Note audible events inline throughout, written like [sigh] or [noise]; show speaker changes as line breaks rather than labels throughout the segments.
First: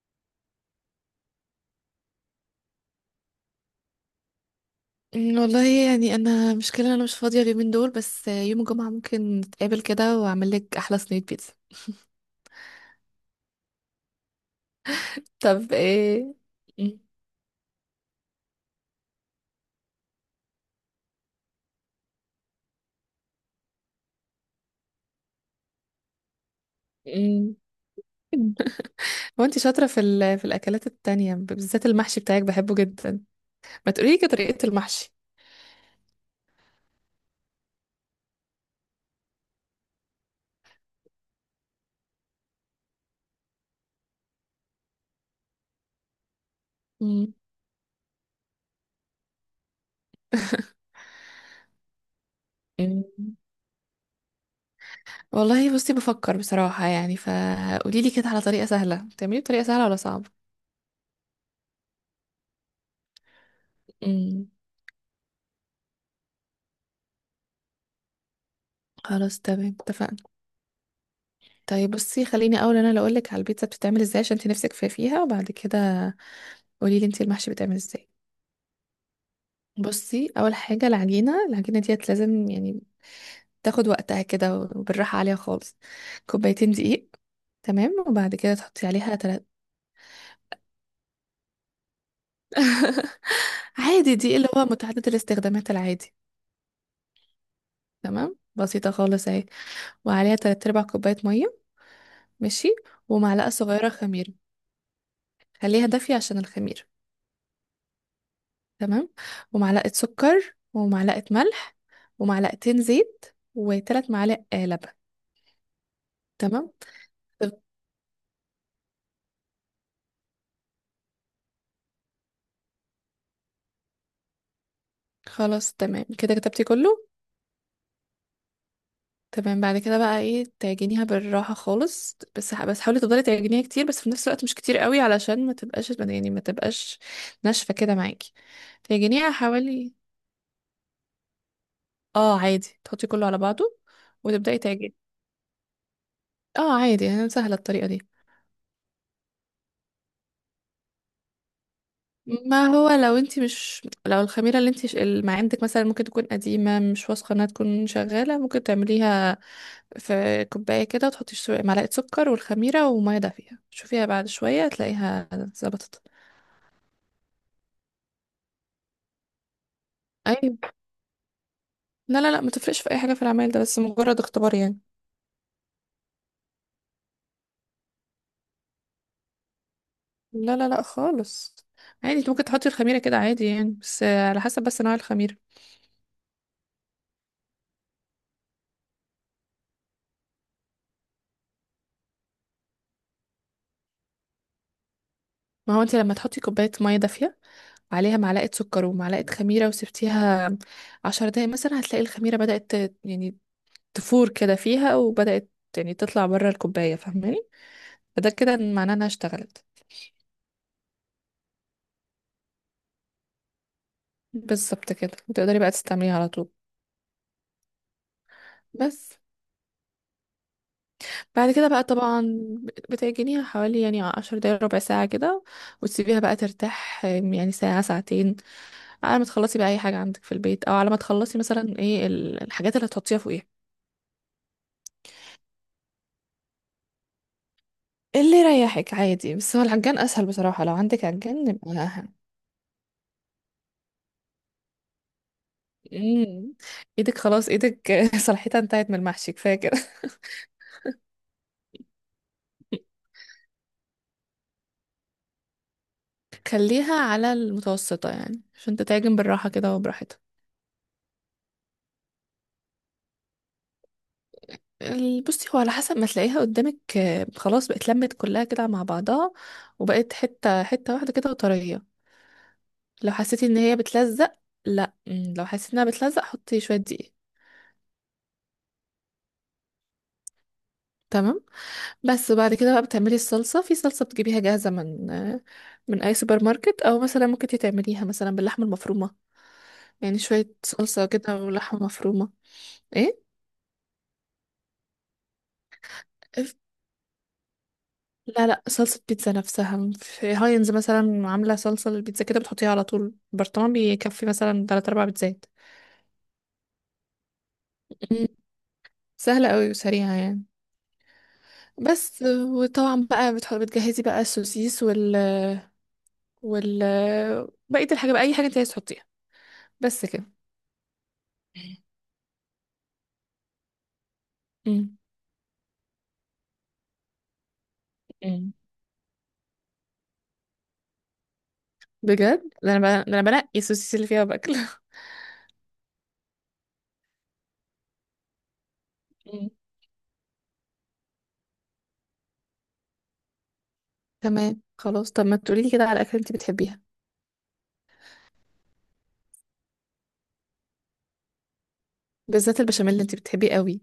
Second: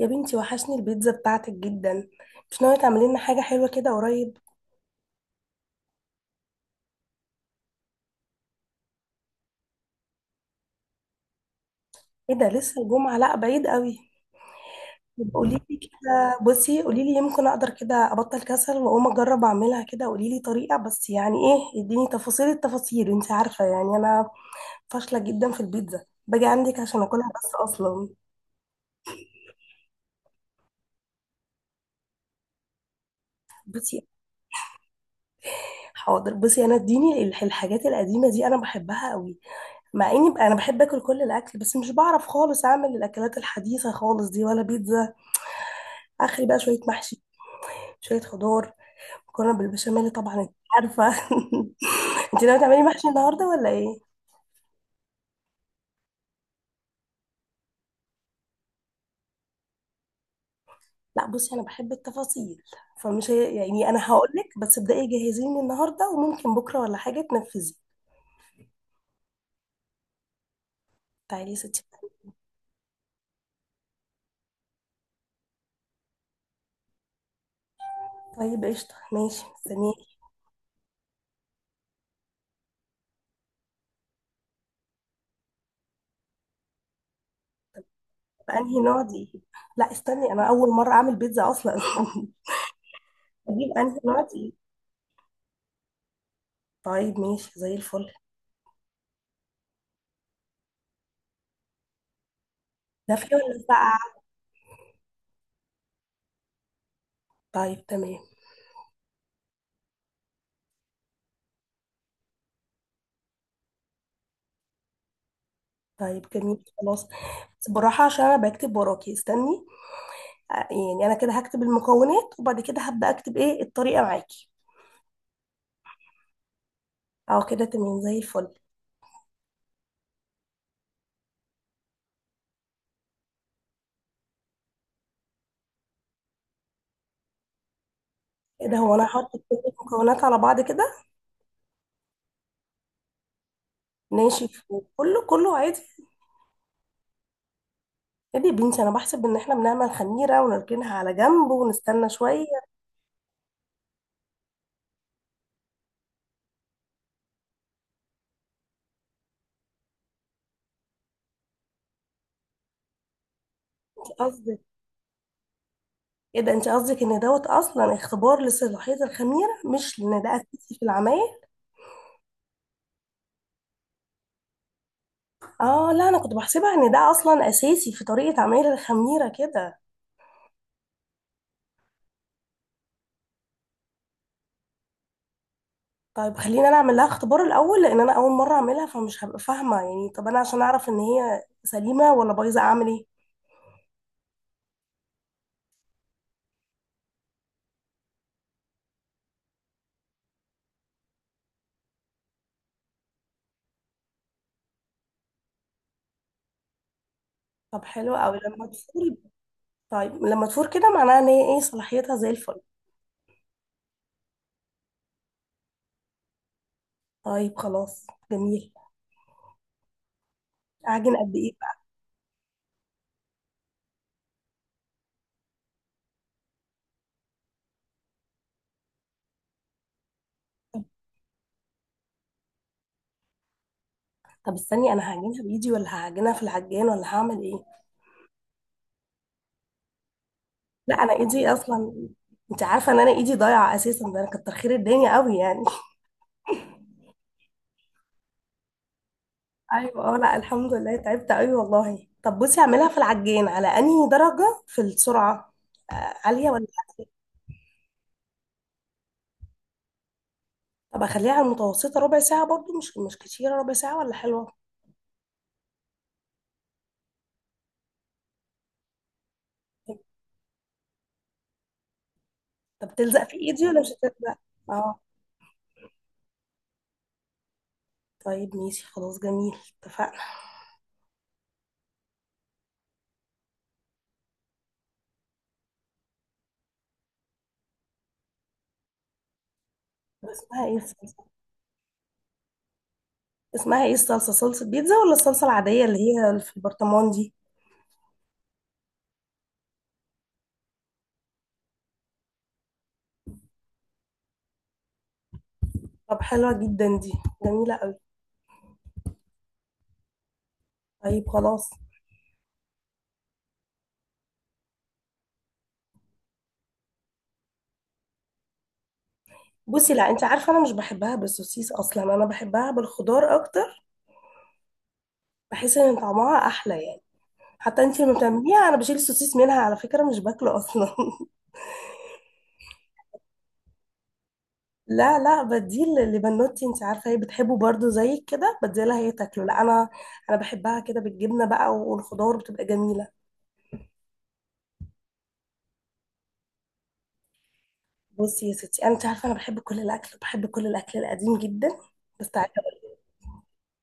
يا بنتي وحشني البيتزا بتاعتك جدا. مش ناوية تعملي لنا حاجة حلوة كده قريب؟
والله يعني انا مشكلة إن انا مش فاضية اليومين دول، بس يوم الجمعة ممكن نتقابل كده واعمل لك احلى صينية بيتزا.
ايه ده، لسه الجمعة؟ لا بعيد قوي. يبقى قولي
طب
لي
ايه.
كده، بصي
أمم.
قولي لي، يمكن اقدر كده ابطل كسل واقوم اجرب اعملها، كده قولي لي طريقة بس، يعني ايه اديني تفاصيل التفاصيل، انت عارفة يعني انا فاشلة جدا في البيتزا، باجي عندك عشان اكلها
أمم.
بس اصلا.
[laughs] هو انت شاطرة في الاكلات التانية، بالذات المحشي بتاعك بحبه جدا. ما
بصي
تقولي لي طريقة المحشي.
حاضر بصي، انا اديني الحاجات القديمة دي انا بحبها قوي. مع اني بقى انا بحب اكل كل الاكل، بس مش بعرف خالص اعمل الاكلات الحديثة خالص دي ولا بيتزا اخري، بقى شويه محشي،
أمم.
شويه خضار، مكرونه بالبشاميل طبعا انت عارفه. [laughs] انت ناويه تعملي
أمم.
محشي النهارده ولا ايه؟
[laughs] والله بصي بفكر بصراحة، يعني فقولي لي كده على طريقة سهلة، تعملي طريقة سهلة ولا صعبة؟
لا بصي انا بحب التفاصيل، فمش هي يعني انا هقول
أمم.
لك بس، ابداي جهزيني النهارده وممكن بكره ولا حاجه تنفذي.
خلاص تمام، اتفقنا.
تعالي يا ستي.
طيب بصي، خليني اول انا اللي اقول لك على البيتزا بتتعمل ازاي عشان انت نفسك في فيها، وبعد كده قولي لي انت المحشي بيتعمل ازاي.
طيب قشطه ماشي مستنيك.
بصي، اول حاجه العجينه، العجينه ديت لازم يعني تاخد وقتها كده وبالراحه عليها خالص. كوبايتين دقيق، تمام، وبعد كده
بأنهي
تحطي
نوع
عليها
دي؟
تلات.
لا استني، انا اول مره اعمل بيتزا اصلا. [laughs]
[laughs]
اجيب انهي
عادي
نوع
دقيق اللي
دي؟
هو متعدد الاستخدامات العادي.
طيب ماشي زي الفل.
تمام، بسيطه خالص اهي. وعليها تلات ارباع كوبايه ميه. ماشي.
دافيه
ومعلقه
ولا
صغيره
ساقعه؟
خميره. خليها دافيه عشان الخميره.
طيب تمام.
تمام. ومعلقه سكر ومعلقه ملح، ومعلقتين زيت، وثلاث معالق لبن.
طيب جميل
تمام.
خلاص. بس بالراحه عشان انا بكتب وراكي، استني، يعني انا كده هكتب المكونات وبعد كده هبدا اكتب ايه الطريقه معاكي.
خلاص تمام كده، كتبتي كله؟
اه كده تمام زي الفل.
تمام. بعد كده بقى ايه، تعجنيها بالراحة خالص، بس حاولي تفضلي تعجنيها كتير، بس في نفس الوقت مش كتير قوي علشان ما تبقاش يعني ما تبقاش ناشفة كده معاكي.
ايه ده، هو انا هحط
تعجنيها
كل
حوالي.
المكونات على بعض كده،
اه عادي، تحطي كله على بعضه وتبدأي
ناشف،
تعجني.
وكله كله عادي؟
اه عادي يعني سهلة الطريقة دي.
ايه دي يا بنتي، انا بحسب ان احنا بنعمل خميره ونركنها على جنب ونستنى شويه.
ما هو لو انت مش، لو الخميرة اللي انت اللي ما عندك مثلا ممكن تكون قديمة، مش واثقة انها تكون شغالة، ممكن تعمليها في كوباية كده، وتحطي معلقة سكر والخميرة ومية دافية،
انت
شوفيها بعد
قصدك؟
شوية تلاقيها ظبطت.
ايه ده، انت قصدك ان دوت اصلا اختبار لصلاحيه الخميره، مش ان ده
ايوه،
اساسي في العمايل؟
لا لا لا، ما تفرقش في اي حاجة في العمل ده، بس مجرد اختبار يعني.
اه لا، انا كنت بحسبها ان ده اصلا اساسي في طريقه عمايل الخميره كده.
لا لا لا خالص. عادي، انت ممكن تحطي الخميرة كده عادي يعني، بس على حسب بس نوع الخميرة.
طيب خلينا انا اعمل لها اختبار الاول، لان انا اول مره اعملها فمش هبقى فاهمه، يعني طب انا عشان اعرف ان هي سليمه ولا بايظه اعمل ايه؟
ما هو انت لما تحطي كوباية مية دافية، وعليها معلقة سكر ومعلقة خميرة، وسبتيها عشر دقايق مثلا، هتلاقي الخميرة بدأت يعني تفور كده فيها، وبدأت يعني تطلع بره الكوباية، فاهماني؟
طب حلو
فده
قوي
كده
لما
معناه انها
تفور.
اشتغلت.
طيب لما تفور كده معناها ان هي ايه، صلاحيتها زي الفل.
بالظبط كده، وتقدري بقى تستعمليها على طول.
طيب خلاص جميل.
بس
اعجن قد
بعد
ايه
كده
بقى؟
بقى طبعا بتعجنيها حوالي يعني 10 دقايق ربع ساعة كده، وتسيبيها بقى ترتاح يعني ساعة ساعتين، على ما تخلصي بقى أي حاجة عندك في البيت، أو
طب
على ما تخلصي مثلا ايه الحاجات اللي هتحطيها فوقيها.
طب استني، انا هعجنها بايدي ولا هعجنها في العجان ولا هعمل ايه؟
اللي يريحك عادي، بس هو العجان اسهل بصراحة، لو
لا
عندك
انا ايدي
عجان يبقى
اصلا، انت عارفه ان انا ايدي ضايعه اساسا، ده انا كتر خير الدنيا قوي يعني.
امم ايدك. خلاص ايدك [laughs] صلاحيتها انتهت من المحشي، كفاية كده.
ايوه اه، لا الحمد لله تعبت قوي والله. طب بصي،
[laughs]
اعملها في العجين على انهي درجه في السرعه؟ عاليه ولا
خليها
عالية؟
على المتوسطة يعني عشان تتعجن بالراحة كده وبراحتها.
طب اخليها على المتوسطه. ربع ساعه برضو مش كتيره؟ ربع ساعه ولا حلوه؟
بصي، هو على حسب ما تلاقيها قدامك. خلاص بقت لمت كلها كده مع بعضها، وبقت حتة حتة واحدة كده وطرية.
طب
لو
تلزق في
حسيتي ان
ايدي
هي
ولا مش
بتلزق،
هتلزق؟
لا،
اه
لو حسيتي انها بتلزق حطي شوية دقيق.
طيب ماشي خلاص جميل، اتفقنا.
تمام. بس بعد كده بقى بتعملي الصلصة، في صلصة بتجيبيها جاهزة من أي سوبر ماركت، أو مثلا ممكن انتي تعمليها مثلا باللحمة المفرومة. يعني
طب
شوية
اسمها ايه
صلصة
الصلصه؟
كده ولحمة مفرومة. ايه،
اسمها ايه الصلصه، صلصه بيتزا ولا الصلصه العاديه اللي هي في البرطمان دي؟
لا لا صلصة بيتزا نفسها، في هاينز مثلا عاملة صلصة للبيتزا كده، بتحطيها على طول. برطمان بيكفي مثلا تلات أربع بيتزات.
طب حلوه جدا دي، جميله قوي.
مم. سهلة قوي وسريعة يعني.
طيب خلاص.
بس، وطبعا بقى بتجهزي بقى السوسيس وال وال بقية الحاجة بقى، أي حاجة انت عايز تحطيها.
بصي
بس
لا،
كده.
انت عارفه انا مش بحبها بالسوسيس اصلا، انا بحبها بالخضار اكتر. بحس ان طعمها احلى يعني. حتى انت لما
مم.
بتعمليها انا بشيل السوسيس منها على فكره، مش باكله اصلا. [laughs]
بجد، ده انا بنقي السوسيس اللي فيها باكل.
لا لا، بديه لبنوتي، انت عارفه هي بتحبه برضو زي كده، بديه لها هي تاكله
مم.
لا انا. انا بحبها كده بالجبنه بقى، والخضار بتبقى جميله.
تمام. [laughs] خلاص، طب ما تقولي لي كده على اكل انت بتحبيها،
بصي يا ستي، انت عارفه انا بحب كل الاكل، بحب كل الاكل القديم جدا، بس تعالى.
بالذات البشاميل اللي انت بتحبيه قوي.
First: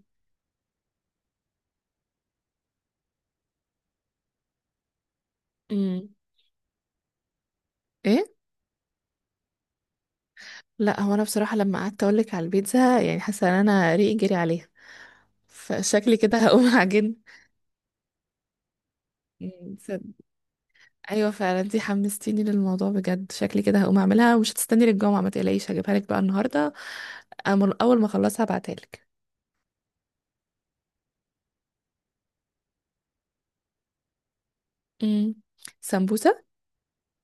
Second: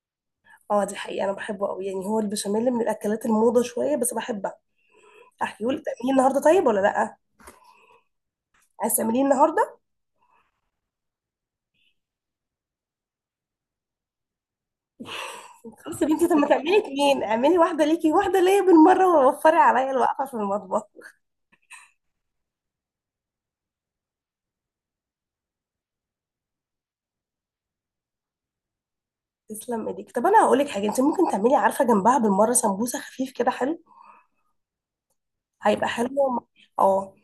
اه دي حقيقه انا بحبه قوي، يعني هو البشاميل من الاكلات الموضه شويه بس بحبها. احكيهولك
مم.
تعمليه النهارده طيب ولا لا؟
ايه،
عايز تعمليه النهارده؟
لا هو انا بصراحه لما قعدت اقول لك على البيتزا يعني حاسه ان انا ريقي جري عليها،
بس يا
فشكلي
بنتي، طب
كده
ما
هقوم [laughs]
تعملي
اعجن.
اتنين، اعملي واحدة ليكي واحدة ليا بالمرة، ووفري
مم.
عليا الوقفة في المطبخ.
ايوه فعلا، انت حمستيني للموضوع بجد. شكلي كده هقوم اعملها ومش هتستني للجمعه، ما تقلقيش هجيبها لك بقى النهارده. اول ما اخلصها هبعتها لك.
تسلم ايديك. طب انا هقول لك حاجة، انت ممكن تعملي عارفة جنبها بالمرة سمبوسة خفيف كده حلو.
مم.
هيبقى
سمبوسه؟
حلو. اه.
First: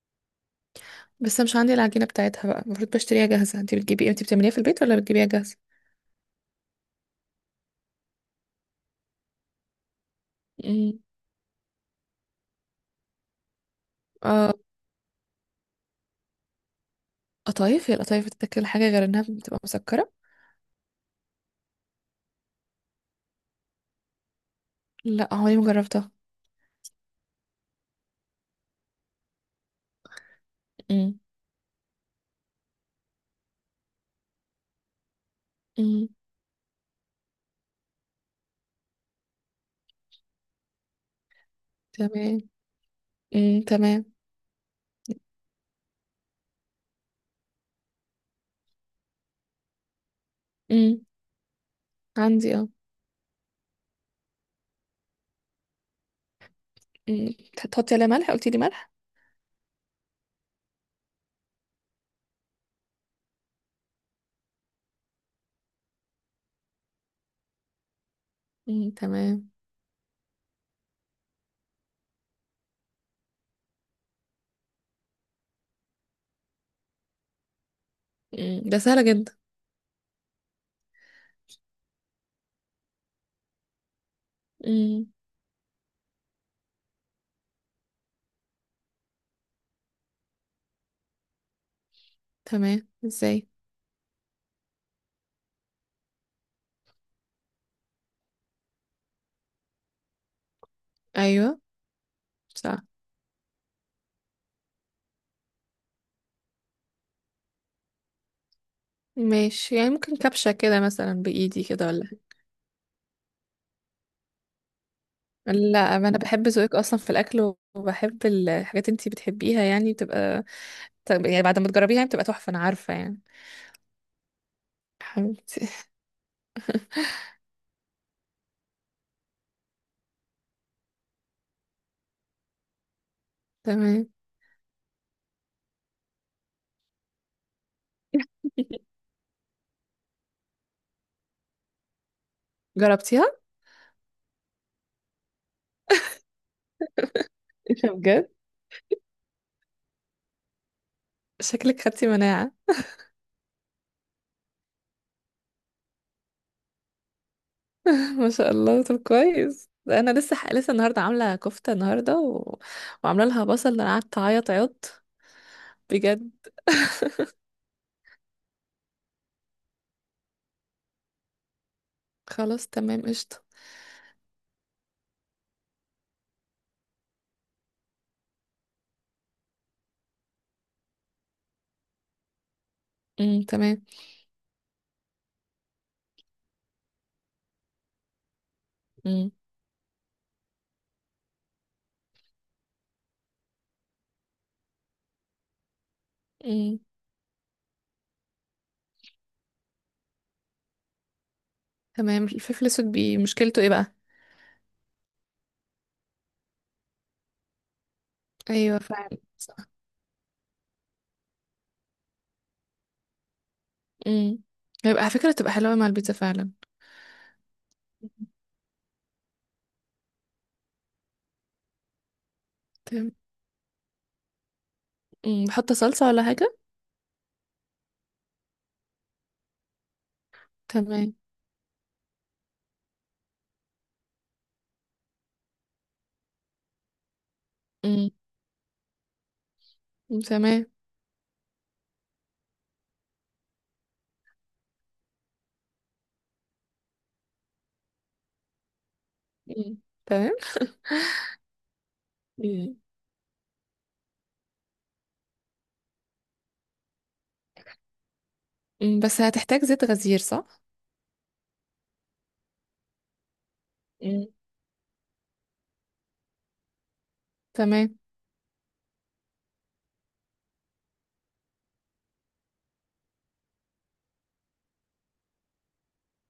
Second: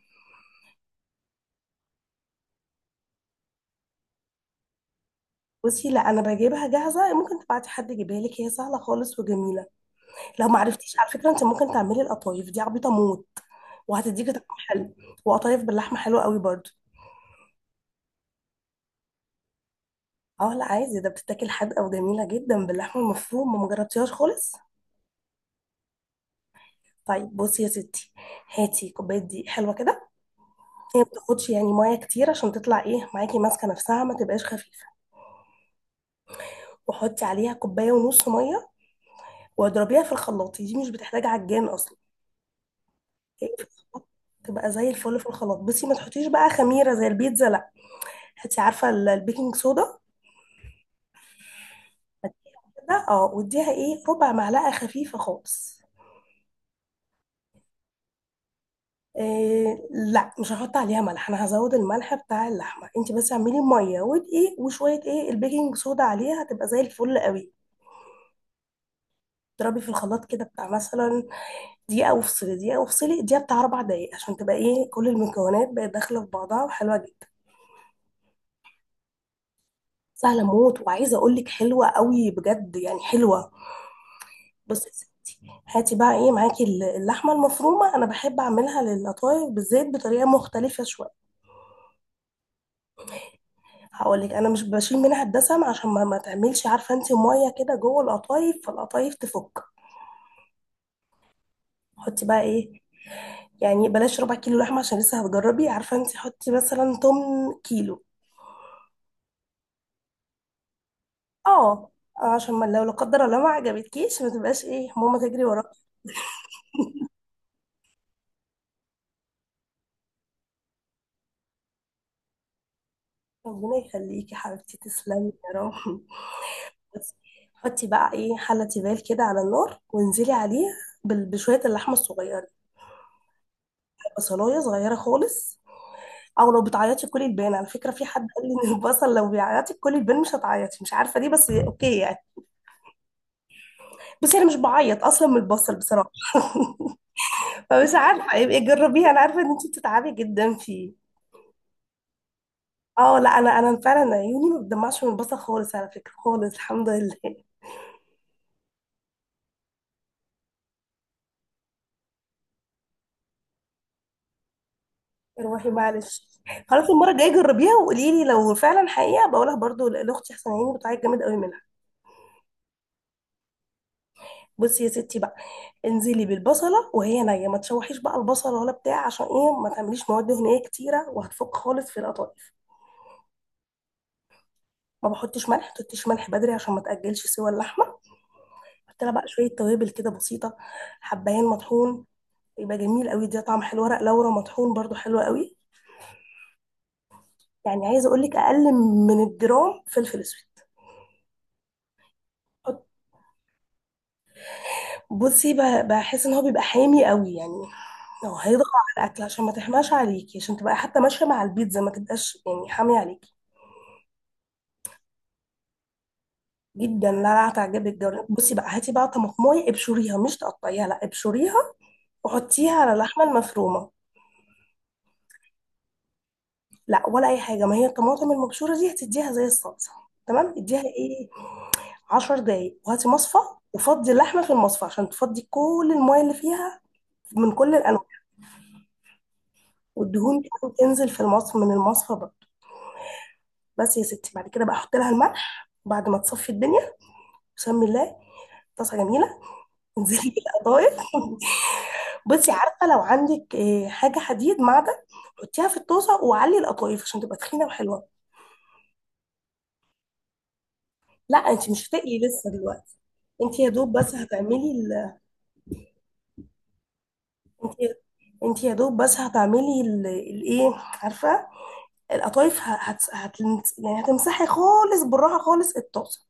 بس مش عندي العجينة بتاعتها بقى، المفروض بشتريها جاهزة، انتي بتجيبي ايه؟ انتي بتعمليها في البيت ولا بتجيبيها جاهزة؟
بصي لا، انا بجيبها جاهزة، ممكن تبعتي حد يجيبها لك، هي سهلة خالص وجميلة. لو ما عرفتيش،
مم.
على فكرة انت ممكن تعملي القطايف دي، عبيطة موت، وهتديكي طعم
اه.
حلو. وقطايف باللحمة حلوة قوي برضو.
قطايف؟ هي القطايف بتتاكل حاجة غير انها بتبقى مسكرة؟
اه لا عايزة ده، بتتاكل حادقة وجميلة جدا باللحمة المفرومة، ما مجربتيهاش خالص؟
لا، عمري ما جربتها.
طيب بصي يا ستي، هاتي كوباية دقيق حلوة كده. هي ما
مم.
بتاخدش يعني ميه كتير، عشان تطلع ايه معاكي ماسكه نفسها ما تبقاش خفيفه.
مم.
وحطي عليها كوبايه ونص ميه، واضربيها في الخلاط، دي مش بتحتاج عجان اصلا.
تمام.
هي
امم،
في
تمام.
الخلاط تبقى زي الفل. في الخلاط بصي، ما تحطيش بقى خميره زي البيتزا لا. هاتي عارفه البيكنج صودا
مم. عندي اه.
ده. اه، واديها ايه، ربع معلقه خفيفه خالص.
مم. تحطي عليها ملح، قلتي لي ملح؟
إيه لا مش هحط عليها ملح، انا هزود الملح بتاع اللحمه، انت بس اعملي ميه ودقيق وشويه ايه، البيكنج صودا عليها، هتبقى زي الفل قوي.
مم. تمام.
اضربي في الخلاط كده، بتاع مثلا دقيقة وفصلي، دقيقة وفصلي، دقيقة، بتاع أربع دقايق، عشان تبقى إيه، كل المكونات بقت داخلة في بعضها وحلوة جدا.
مم. ده سهلة جدا.
سهلة موت، وعايزة أقول لك حلوة قوي بجد، يعني حلوة. بصي يا
مم.
ستي، هاتي بقى إيه معاكي اللحمة المفرومة. أنا بحب أعملها للقطايف بالزيت بطريقة مختلفة شوية.
تمام، ازاي؟
هقول لك، أنا مش بشيل منها الدسم، عشان ما تعملش عارفة أنت مية كده جوه القطايف فالقطايف تفك.
ايوه،
حطي بقى إيه،
صح.
يعني بلاش ربع كيلو لحمة عشان لسه هتجربي عارفة أنت، حطي مثلا تمن كيلو.
ماشي، يعني ممكن كبشة كده مثلا بإيدي كده
اه،
ولا؟
عشان ما لو لا قدر الله ما عجبتكيش ما تبقاش ايه، ماما تجري وراكي.
لا ما انا بحب ذوقك اصلا في الاكل، وبحب الحاجات انتي بتحبيها، يعني بتبقى، طب يعني بعد ما تجربيها يعني بتبقى تحفه انا عارفه يعني.
ربنا يخليكي يا حبيبتي، تسلمي يا
حبيبتي.
رب. بس حطي بقى ايه، حلة تيفال كده على النار، وانزلي عليه بشوية اللحمة الصغيرة.
[laughs] تمام.
بصلاية صغيرة خالص. او لو بتعيطي كلي البان، على فكرة في حد قال لي ان البصل لو بيعيطي كلي البان مش هتعيطي، مش عارفة ليه، بس اوكي يعني.
جربتيها؟
بس انا مش بعيط اصلا من البصل بصراحة،
إيه ده
فمش
بجد،
عارفة، يبقى جربيه، انا عارفة ان انت بتتعبي جدا فيه.
شكلك خدتي مناعه.
اه لا، انا فعلا عيوني ما بتدمعش من البصل خالص على فكره خالص الحمد لله. [laughs]
[laughs] ما شاء الله، طب كويس. ده انا لسه لسه النهارده عامله كفته النهارده وعامله لها بصل، انا قعدت اعيط عيط،
روحي معلش.
بجد.
خلاص المره الجايه جربيها وقولي لي لو فعلا حقيقه، بقولها برضو لاختي، احسن عيني بتعيط جامد قوي منها.
خلاص تمام، قشطه.
بصي يا ستي بقى، انزلي بالبصله وهي نيه، ما تشوحيش بقى البصله ولا بتاع، عشان ايه، ما تعمليش مواد دهنيه كتيره وهتفك خالص في القطايف.
امم، تمام.
ما بحطش ملح، ما تحطيش ملح بدري عشان ما تاجلش سوى اللحمه. حط لها بقى
امم.
شويه توابل كده بسيطه. حبايين مطحون، يبقى جميل قوي ده، طعم حلو. ورق لورا مطحون برضو حلو قوي.
امم،
يعني عايزه اقول لك اقل من الجرام فلفل اسود.
تمام. الفلفل
حط-
الاسود مشكلته ايه بقى؟
بصي بحس ان هو بيبقى حامي قوي يعني، لو هيضغط
ايوه
على
فعلا.
الاكل، عشان ما تحماش عليكي، عشان تبقى حتى ماشيه مع البيتزا، ما تبقاش يعني حامي عليكي.
امم. هيبقى على فكرة تبقى حلوة مع البيتزا فعلا.
جدا. لا لا، هتعجبك جدا. بصي بقى، هاتي بقى طماطمايه ابشريها، مش تقطعيها لا ابشريها، وحطيها على
تمام.
اللحمه المفرومه.
امم، بحط صلصة ولا حاجة؟
لا ولا اي حاجه، ما هي الطماطم المبشوره دي هتديها زي الصلصه. تمام اديها
تمام.
ايه، 10 دقايق، وهاتي مصفى وفضي اللحمه في المصفى عشان تفضي كل المايه اللي فيها من كل الانواع.
امم،
والدهون دي
تمام.
تنزل في المصفى. من المصفى بقى، بس يا ستي، بعد كده بقى احط لها الملح بعد ما تصفي الدنيا. بسم الله. طاسه جميله.
امم،
انزلي
تمام.
بالقطايف. [laughs] بصي
امم.
عارفه، لو عندك حاجه حديد معدن حطيها في الطاسه وعلي القطايف عشان تبقى تخينه وحلوه.
بس هتحتاج زيت غزير، صح؟
لا انت مش هتقلي لسه دلوقتي. انت يا دوب بس
امم،
هتعملي ال... انت،
تمام.
انت يا دوب بس هتعملي ال- الايه عارفه، القطايف يعني هتمسحي خالص بالراحه خالص الطاسه.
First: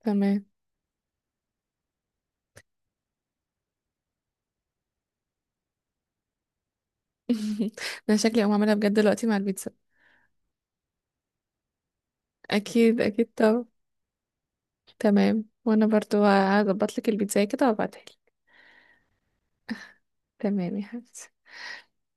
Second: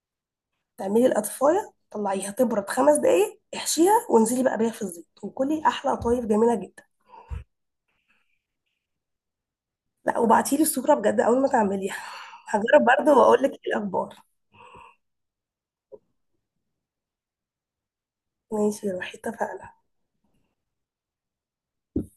تمام.
تعملي القطفايه، طلعيها تبرد خمس دقايق، احشيها وانزلي بقى بيها في الزيت، وكلي احلى قطايف جميله جدا.
[laughs] انا شكلي اقوم اعملها بجد دلوقتي مع البيتزا.
لا وبعتيلي الصوره بجد اول ما تعمليها. [laughs] هجرب
اكيد
برضه
اكيد
واقول لك ايه
طبعا.
الاخبار.
تمام، وانا برضو هظبط لك البيتزا كده وابعتها لك.
ماشي يا روحي اتفقنا.
تمام يا حبيبتي.